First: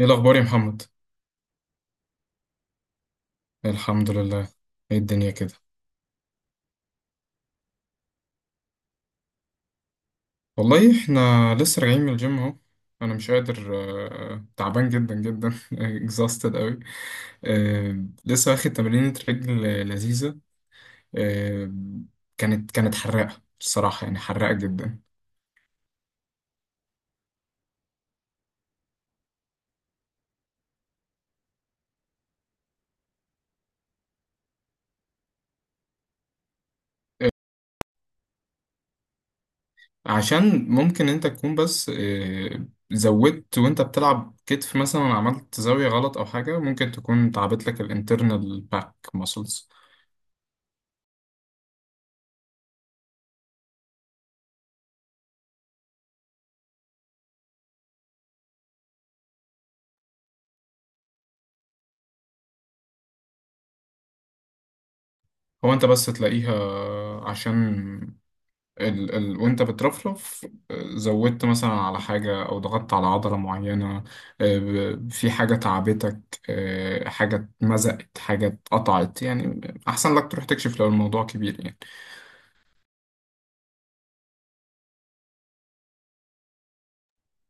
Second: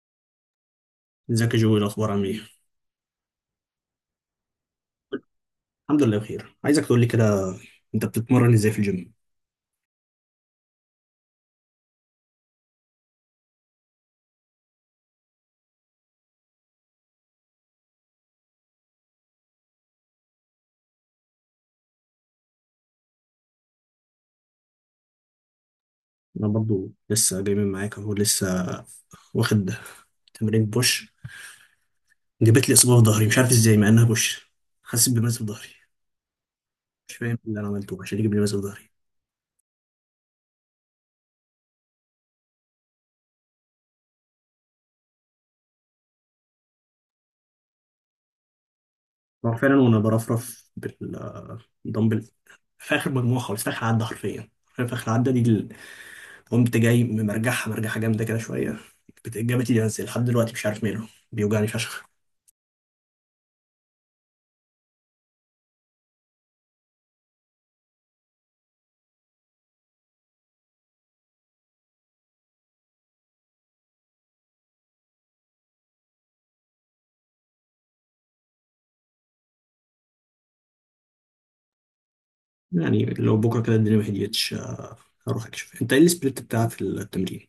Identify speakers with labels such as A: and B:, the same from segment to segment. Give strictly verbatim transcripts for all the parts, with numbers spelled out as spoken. A: ايه الاخبار يا محمد؟
B: ازيك يا جوي؟ الاخبار عامل ايه؟
A: الحمد لله. ايه الدنيا كده؟
B: الحمد لله بخير. عايزك تقول لي كده، انت بتتمرن ازاي في الجيم؟
A: والله احنا لسه راجعين من الجيم اهو. انا مش قادر. آه، تعبان جدا جدا. exhausted قوي. آه، لسه واخد تمرينة رجل لذيذة. آه، كانت كانت حراقة بصراحة، يعني حراقة جدا.
B: انا برضو لسه جاي من معاك اهو، لسه واخد تمرين بوش. جابت لي اصابه في ظهري، مش عارف ازاي مع انها بوش. حاسس بمزق في ظهري، مش فاهم اللي انا عملته عشان يجيب لي مزق في ظهري.
A: عشان ممكن انت تكون بس آه، زودت وانت بتلعب كتف مثلا، عملت زاوية غلط او حاجة، ممكن تكون تعبت لك الانترنال باك
B: هو فعلا
A: muscles.
B: وانا برفرف بالدمبل في اخر مجموعه خالص، في اخر عده حرفيا. في اخر عده دي ال- قمت جاي مرجعها مرجعها جامده كده شويه. بت- جابت لي مزق لحد دلوقتي، مش عارف ماله بيوجعني فشخ.
A: هو انت بس تلاقيها عشان ال ال وانت بترفرف آه، زودت مثلا على حاجة او ضغطت على عضلة معينة. آه، ب- في حاجة تعبتك. آه، حاجة اتمزقت حاجة اتقطعت يعني. احسن لك تروح تكشف لو الموضوع كبير يعني.
B: يعني لو بكرة كده الدنيا ما هديتش آه، هروح أكشف. أنت إيه السبليت بتاع في التمرين؟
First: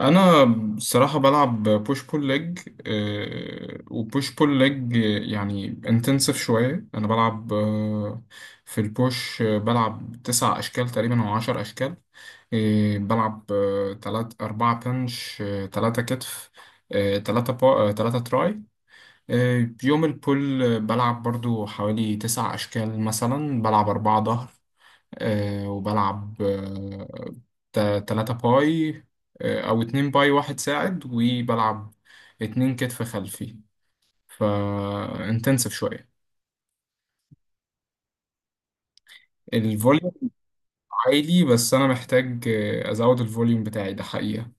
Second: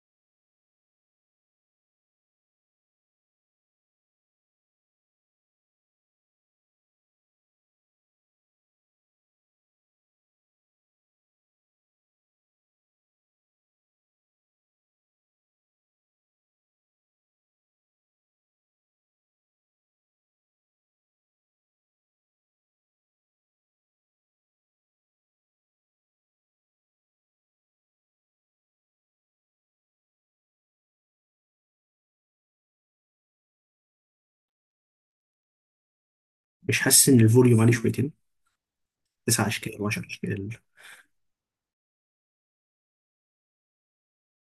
A: انا بصراحه بلعب بوش بول ليج، وبوش بول ليج يعني انتنسيف شويه. انا بلعب آه، في البوش آه، بلعب تسع اشكال تقريبا او عشر اشكال. آه، بلعب آه، تلات أربعة بنش، آه، تلاتة كتف، آه، تلاتة با... آه، تلاتة تراي. آه، يوم البول آه، بلعب برضو حوالي تسع أشكال، مثلا بلعب أربعة ظهر، آه، وبلعب آه، تا- تلاتة باي، آه، أو اتنين باي واحد ساعد، وبلعب اتنين كتف خلفي. فانتنسف شوية.
B: مش حاسس إن الفوليوم عليه شويتين؟ 9 أشكال و10
A: الفوليوم
B: أشكال؟
A: عالي، بس أنا محتاج آه، أزود الفوليوم بتاعي ده حقيقة.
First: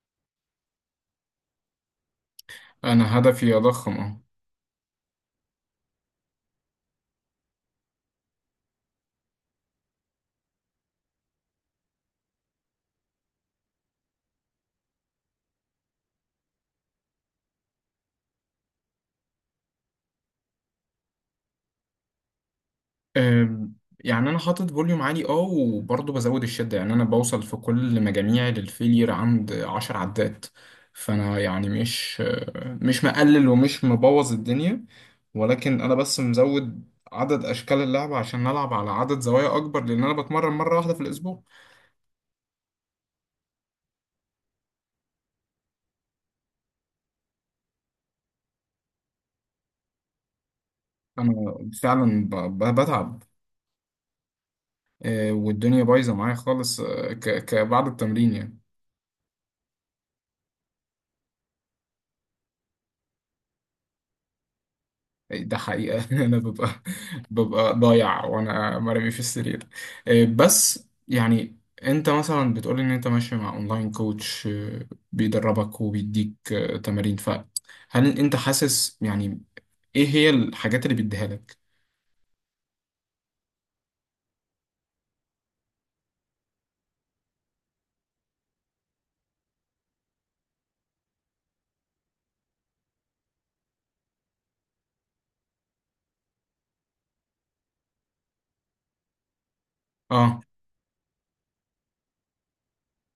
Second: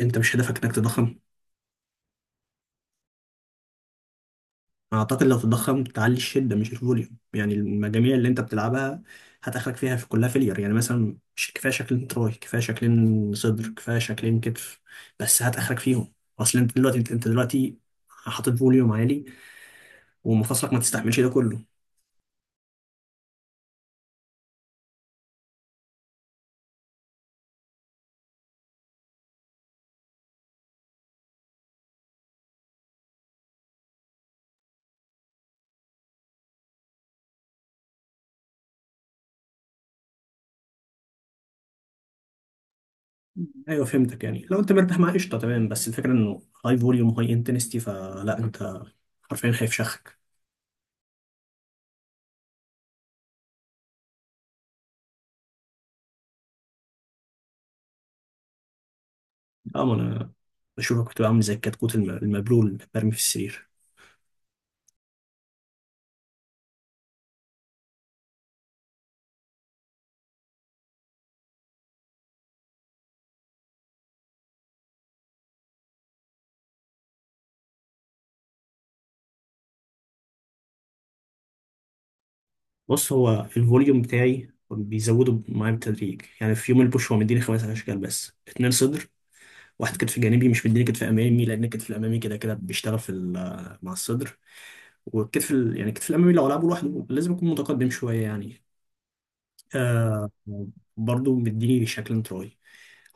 B: أنت مش هدفك إنك تضخم؟
A: أنا هدفي أضخم أهو.
B: أعتقد لو تضخم تعلي الشدة مش الفوليوم، يعني المجاميع اللي أنت بتلعبها هتاخرك فيها، في كلها فيلير. يعني مثلا مش كفاية شكلين تراي، كفاية شكلين صدر، كفاية شكلين كتف، بس هتاخرك فيهم. أصل أنت دلوقتي أنت أنت دلوقتي حاطط فوليوم عالي ومفاصلك ما تستحملش ده كله.
A: أم، يعني انا حاطط فوليوم عالي اه، وبرضه بزود الشده. يعني انا بوصل في كل مجاميعي للفيلير عند عشر عدات. فانا يعني مش مش مقلل ومش مبوظ الدنيا، ولكن انا بس مزود عدد اشكال اللعبه عشان نلعب على عدد زوايا اكبر، لان انا بتمرن مره واحده في الاسبوع.
B: ايوه فهمتك، يعني لو انت مرتاح مع قشطه تمام، بس الفكره انه هاي فوليوم هاي انتنستي، فلا انت حرفيا خايف شخك.
A: انا فعلا ب- ب- بتعب. أه، والدنيا بايظه معايا خالص. أه، ك- ك- بعد التمرين يعني.
B: اه، ما انا بشوفك كنت عامل زي الكتكوت الم- المبلول اللي مرمي في السرير.
A: ده حقيقة. أنا ببقى ببقى ضايع وأنا مرمي في السرير. إيه، بس يعني أنت مثلا بتقول إن أنت ماشي مع أونلاين كوتش، إيه، بيدربك وبيديك إيه، تمارين. فهل أنت حاسس يعني إيه هي الحاجات اللي بيديها لك؟
B: بص، هو الفوليوم بتاعي بيزوده معايا بالتدريج، يعني في يوم البوش هو مديني خمس اشكال، بس اتنين صدر واحد كتف جانبي. مش مديني كتف امامي لان الكتف الامامي كده كده بيشتغل في ال- مع الصدر، والكتف ال... يعني الكتف الامامي لو العبه لوحده لازم يكون متقدم شويه يعني آه
A: أه
B: برضه مديني شكل تراي،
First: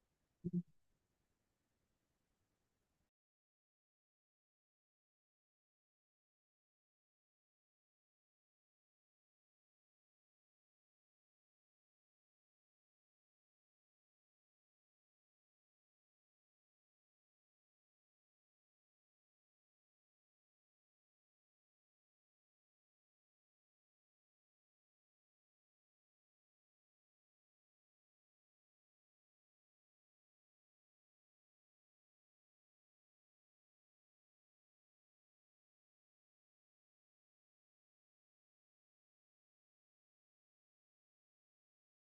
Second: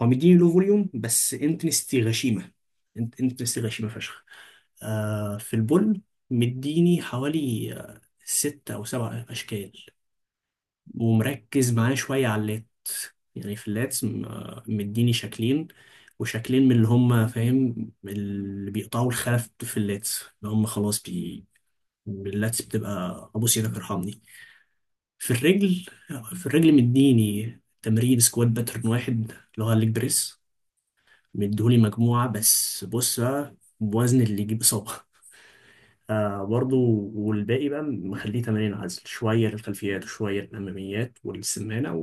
B: هو مديني لو فوليوم بس انتنستي غشيمه، انت انتنستي غشيمه فشخ. آه في البول مديني حوالي آه، ست او سبع اشكال، ومركز معاه شويه على اللات. يعني في اللاتس م- آه، مديني شكلين، وشكلين من اللي هم فاهم اللي بيقطعوا الخلف في اللاتس، اللي هم خلاص بي اللاتس بتبقى ابو سيدك ارحمني. في الرجل، في الرجل مديني تمرين سكوات باترن واحد، اللي هو الليج بريس، مديهولي مجموعة بس. بص بقى، بوزن اللي يجيب إصابة آه برضو والباقي بقى مخليه تمارين عزل، شوية للخلفيات وشوية للأماميات والسمانة،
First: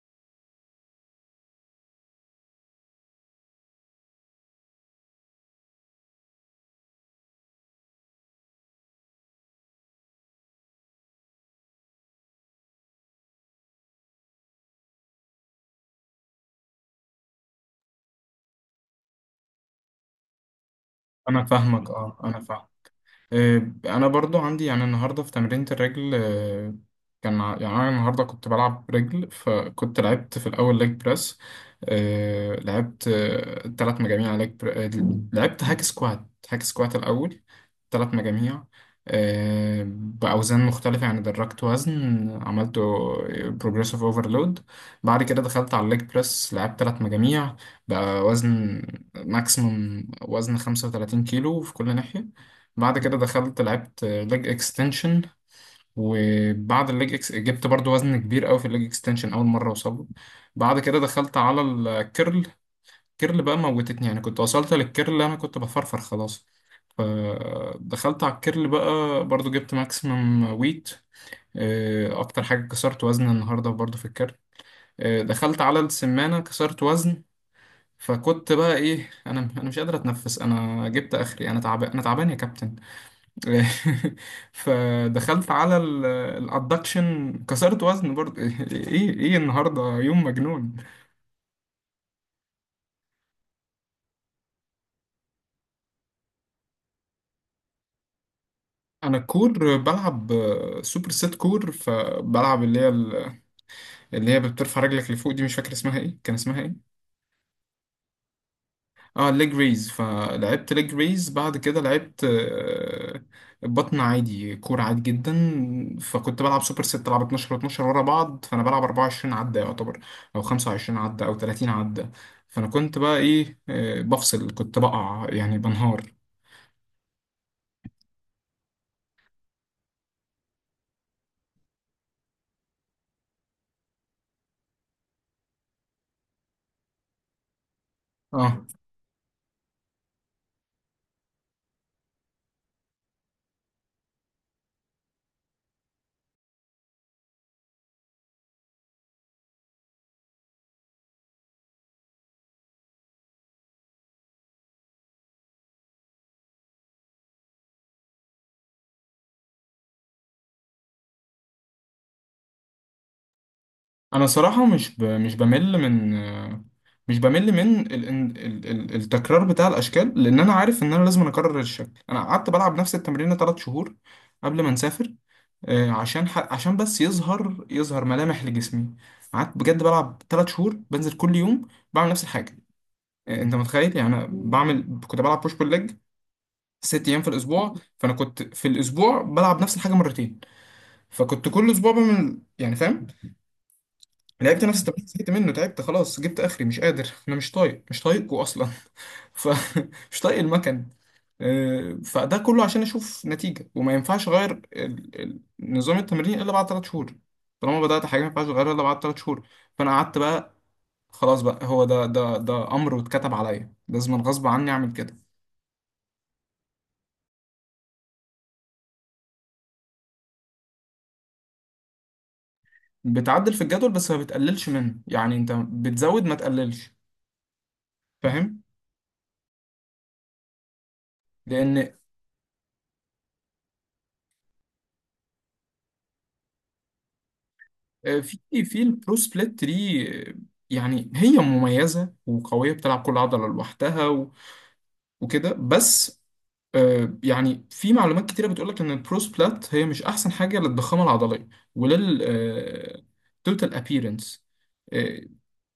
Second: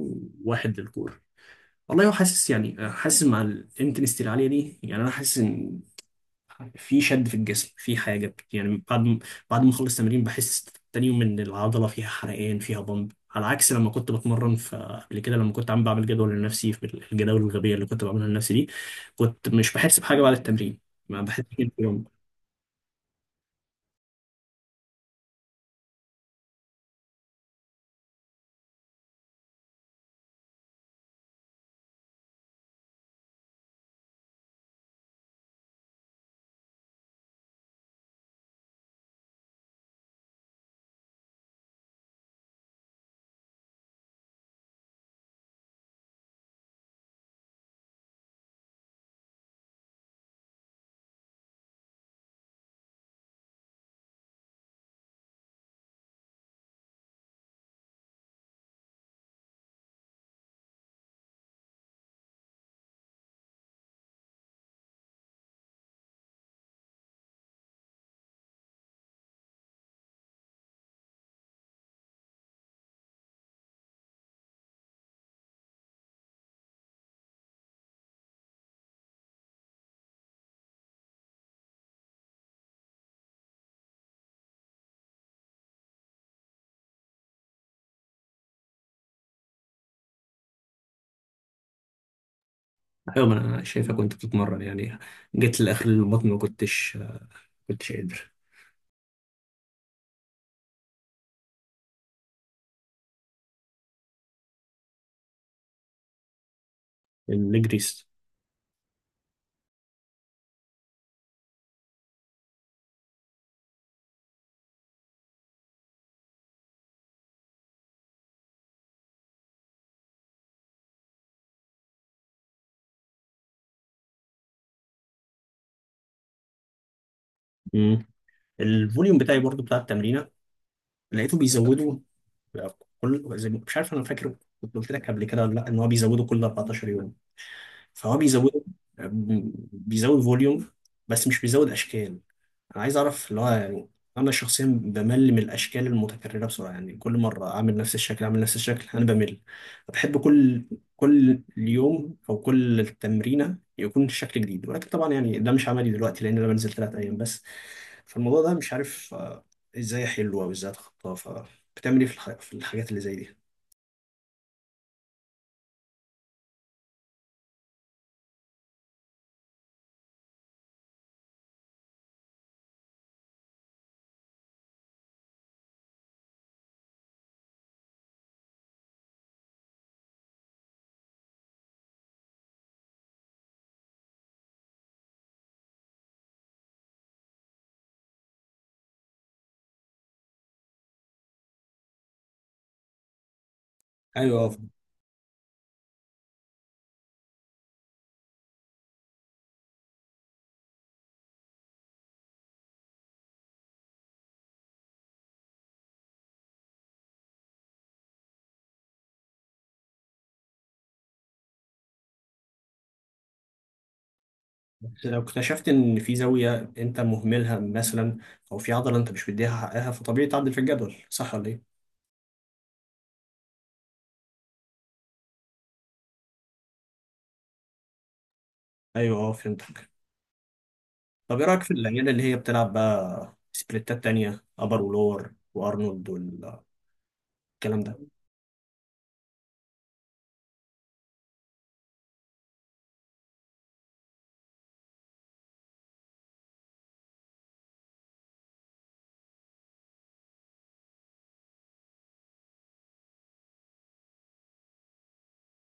B: وواحد للكورة. والله هو حاسس، يعني آه، حاسس مع الانتنستي العالية دي، يعني أنا حاسس إن في شد في الجسم، في حاجة، يعني بعد ما- بعد ما أخلص تمرين بحس تاني يوم إن العضلة فيها حرقان فيها بامب، على عكس لما كنت بتمرن. فقبل كده لما كنت عم بعمل جدول لنفسي، في الجداول الغبية اللي كنت بعملها لنفسي دي، كنت مش بحس بحاجة بعد التمرين، ما بحس
A: أنا
B: كده في
A: فاهمك.
B: يوم.
A: أه أنا فاهم. آه، انا برضو عندي يعني النهارده في تمرينة الرجل. آه، كان ع- يعني انا النهارده كنت بلعب رجل، فكنت لعبت في الاول ليج بريس. آه، لعبت آه، تلات مجاميع ليج بر... آه، لعبت هاك سكوات، هاك سكوات الاول تلات مجاميع آه، باوزان مختلفه. يعني درجت وزن، عملته بروجريسيف اوفرلود. بعد كده دخلت على الليج بريس، لعبت تلات مجاميع بقى وزن ماكسيموم، وزن 35 كيلو في كل ناحيه. بعد كده دخلت لعبت ليج اكستنشن، وبعد الليج اكس جبت برضو وزن كبير قوي في الليج اكستنشن، اول مره اوصله. بعد كده دخلت على الكيرل. كيرل بقى موتتني يعني، كنت وصلت للكيرل انا كنت بفرفر خلاص. فدخلت على الكيرل بقى برضو جبت ماكسيمم ويت. آه، اكتر حاجه كسرت وزن النهارده برضو في الكيرل. آه، دخلت على السمانه كسرت وزن. فكنت بقى ايه، انا انا مش قادر اتنفس، انا جبت اخري، انا تعبان انا تعبان يا كابتن. فدخلت على الادكشن كسرت وزن برضه. ايه ايه النهارده يوم مجنون.
B: أيوة، ما أنا شايفها كنت بتتمرن، يعني جيت لآخر البطن ما كنتش كنتش قادر.
A: انا كور بلعب سوبر سيت كور، فبلعب اللي هي اللي هي بترفع رجلك لفوق دي، مش فاكر اسمها ايه، كان اسمها ايه.
B: النجريس.
A: اه، ليج ريز. فلعبت ليج ريز، بعد كده لعبت آه، بطن عادي كورة عادي جدا. فكنت بلعب سوبر ست، بلعب اتناشر و12 ورا بعض، فانا بلعب أربعة وعشرين عدة يعتبر، او خمسة وعشرين عدة او تلاتين عدة. فانا كنت بقى ايه، آه، بفصل، كنت بقع يعني بنهار.
B: الفوليوم بتاعي برضو بتاع التمرينة لقيته بيزودوا بقى، كل زي ما- مش عارف، انا فاكر كنت قلت لك قبل كده ولا لا، ان هو بيزودوا كل 14 يوم، فهو بيزود
A: اه
B: بيزود فوليوم بس مش بيزود اشكال. انا عايز اعرف اللي هو يعني، انا شخصيا بمل من الاشكال المتكرره بسرعه، يعني كل مره اعمل نفس الشكل اعمل نفس الشكل انا بمل. بحب كل كل يوم او كل تمرينه يكون شكل جديد، ولكن طبعا يعني ده مش عملي دلوقتي لان انا بنزل ثلاثة أيام بس. فالموضوع ده مش عارف آه، ازاي احله او ازاي اتخطاه. بتعمل ايه في الح... في الحاجات اللي زي دي؟
A: انا صراحة مش ب... مش بمل من آه، مش بمل من ال... ال... ال... التكرار بتاع الاشكال، لان انا عارف ان انا لازم اكرر الشكل. انا قعدت بلعب نفس التمرين 3 شهور قبل ما نسافر، آه، عشان ح... عشان بس يظهر يظهر ملامح لجسمي. قعدت بجد بلعب ثلاث شهور، بنزل كل يوم بعمل نفس الحاجه. آه، انت متخيل يعني انا بعمل، كنت بلعب بوش بول ليج ست ايام في الاسبوع، فانا كنت في الاسبوع بلعب نفس الحاجه مرتين. فكنت كل اسبوع بعمل، يعني فاهم،
B: ايوه، آه،
A: لعبت نفس التمرين زهقت منه تعبت خلاص، جبت اخري مش قادر، انا مش طايق، مش طايقكم اصلا. ف مش طايق المكن. آه، فده كله عشان اشوف نتيجه. وما ينفعش اغير ال- ال- نظام التمرين الا بعد ثلاث شهور. طالما بدات حاجه ما ينفعش اغيرها الا بعد ثلاث شهور. فانا قعدت بقى خلاص بقى، هو ده ده ده امر واتكتب عليا، لازم غصب عني اعمل
B: بس
A: كده.
B: لو اكتشفت ان في زاويه انت مهملها مثلا، او في عضله انت مش مديها حقها، فطبيعي تعدل في الجدول، صح ولا ايه؟
A: بتعدل في الجدول بس ما بتقللش منه، يعني انت بتزود ما تقللش، فاهم؟
B: ايوه، اه، فهمتك. طب ايه رايك في
A: لان
B: العيال اللي هي بتلعب بقى سبليتات تانية، ابر ولور وارنولد والكلام ده؟
A: آه، في في البرو سبليت دي آه، يعني هي مميزة وقوية، بتلعب كل عضلة لوحدها و- وكده بس. آه، يعني في معلومات كتيرة بتقولك إن البرو سبلات هي مش أحسن حاجة للضخامة العضلية ولل توتال أبيرنس.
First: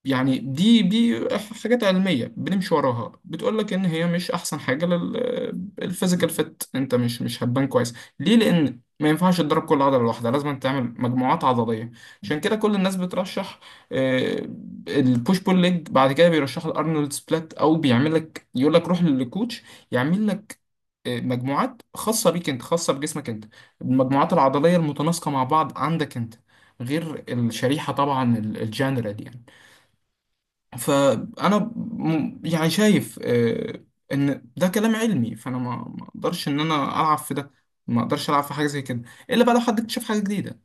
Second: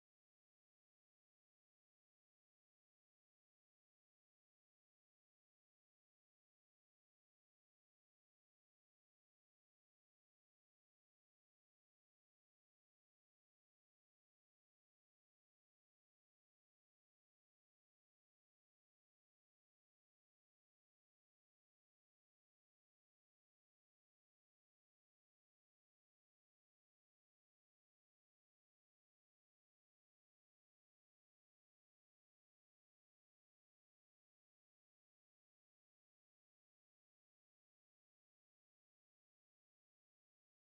A: يعني دي دي حاجات علمية بنمشي وراها، بتقول لك ان هي مش احسن حاجة للفيزيكال فت، انت مش مش هتبان كويس. ليه؟ لان ما ينفعش تضرب كل عضلة لوحدها، لازم تعمل مجموعات عضلية. عشان كده كل الناس بترشح البوش بول ليج، بعد كده بيرشح الارنولد سبلات. او بيعمل لك، يقول لك روح للكوتش يعمل لك آه، مجموعات خاصة بيك انت، خاصة بجسمك انت، المجموعات العضلية المتناسقة مع بعض عندك انت، غير الشريحة طبعا الجنرال يعني. فانا م- يعني شايف آه، ان ده كلام علمي. فانا ما ما اقدرش ان انا العب في ده. ما اقدرش العب في حاجه زي كده، الا بقى لو حد اكتشف حاجه جديده.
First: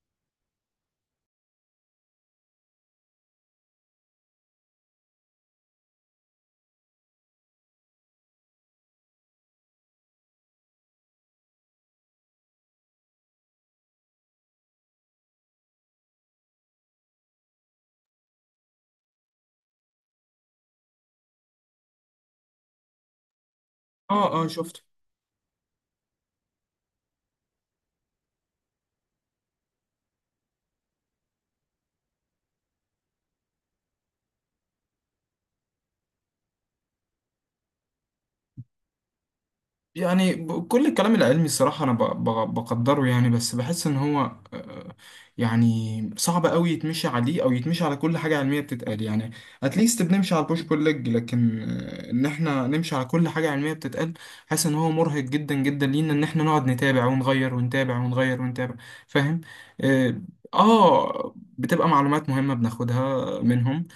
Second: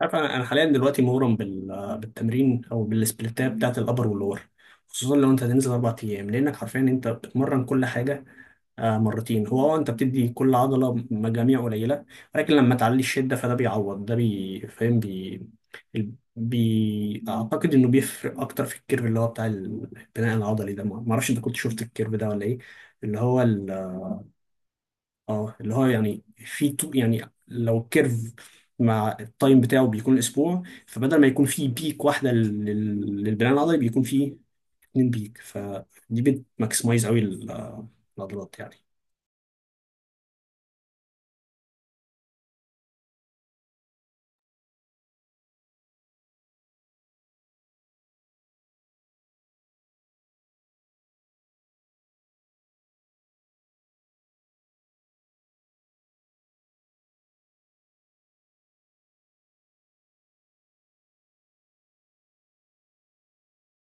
B: عارف، انا أنا حاليا دلوقتي مغرم بال... بالتمرين او بالسبليتات بتاعت الابر واللور، خصوصا لو انت هتنزل اربع ايام لانك حرفيا انت بتمرن كل حاجه آه، مرتين. هو اه، انت بتدي كل عضله مجاميع قليله، ولكن لما تعلي الشده فده بيعوض ده، بي فاهم بي, ال- بي... اعتقد انه بيفرق اكتر في الكيرف اللي هو بتاع البناء العضلي ده، ما ما اعرفش انت كنت شفت الكيرف ده ولا ايه، اللي هو ال...
A: اه اه شفت.
B: اه. اللي هو يعني في تو... يعني لو الكيرف مع التايم بتاعه بيكون اسبوع، فبدل ما يكون فيه بيك واحده لل... للبناء العضلي، بيكون فيه اتنين بيك. فدي بتماكسمايز قوي ال- آه، العضلات.
A: يعني ب- كل الكلام العلمي الصراحة أنا ب- ب- بقدره يعني، بس بحس إن هو آه، يعني صعب أوي يتمشي عليه، أو يتمشي على كل حاجة علمية بتتقال يعني. أتليست بنمشي على البوش بول ليج، لكن آه، إن إحنا نمشي على كل حاجة علمية بتتقال، حاسس إن هو مرهق جدا جدا لينا، إن إحنا نقعد نتابع ونغير ونتابع ونغير ونتابع، فاهم؟ آه. آه، بتبقى معلومات مهمة بناخدها منهم،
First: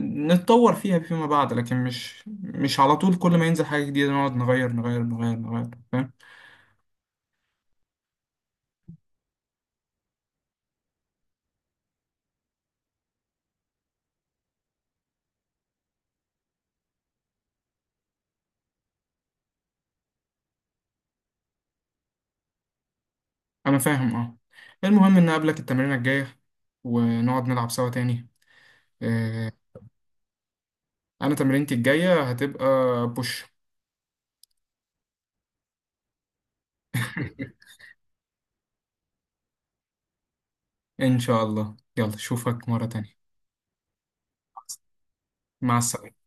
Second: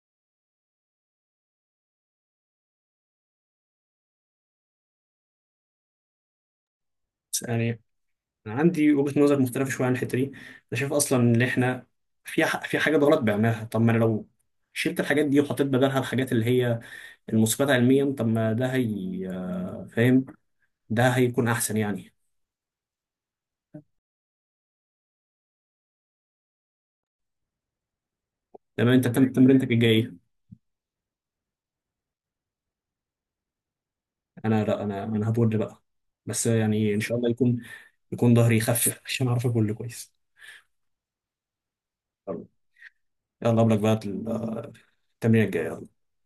A: نتطور فيها فيما بعد. لكن مش مش على طول كل ما ينزل حاجة جديدة نقعد نغير نغير نغير نغير، فاهم؟
B: يعني انا عندي وجهة نظر مختلفة شوية عن الحتة دي. انا شايف اصلا ان احنا في ح- في حاجات غلط بعملها، طب ما انا لو شلت الحاجات دي وحطيت بدلها الحاجات اللي هي المثبتة علميا، طب ما ده هي آه، فاهم، ده هيكون احسن يعني.
A: أنا فاهم أه. المهم إن أقابلك التمرينة الجاية، ونقعد نلعب سوا تاني.
B: تمام، انت بتعمل
A: آه،
B: تمرينتك الجاية إيه؟
A: أنا تمرينتي الجاية هتبقى بوش.
B: انا لا، انا انا هبول بقى. بس يعني ان شاء الله يكون يكون ظهري يخفف عشان اعرف ابول كويس.
A: إن شاء الله، يلا أشوفك مرة تانية.
B: يلا قبلك بقى التمرين
A: مع
B: الجاي.
A: السلامة.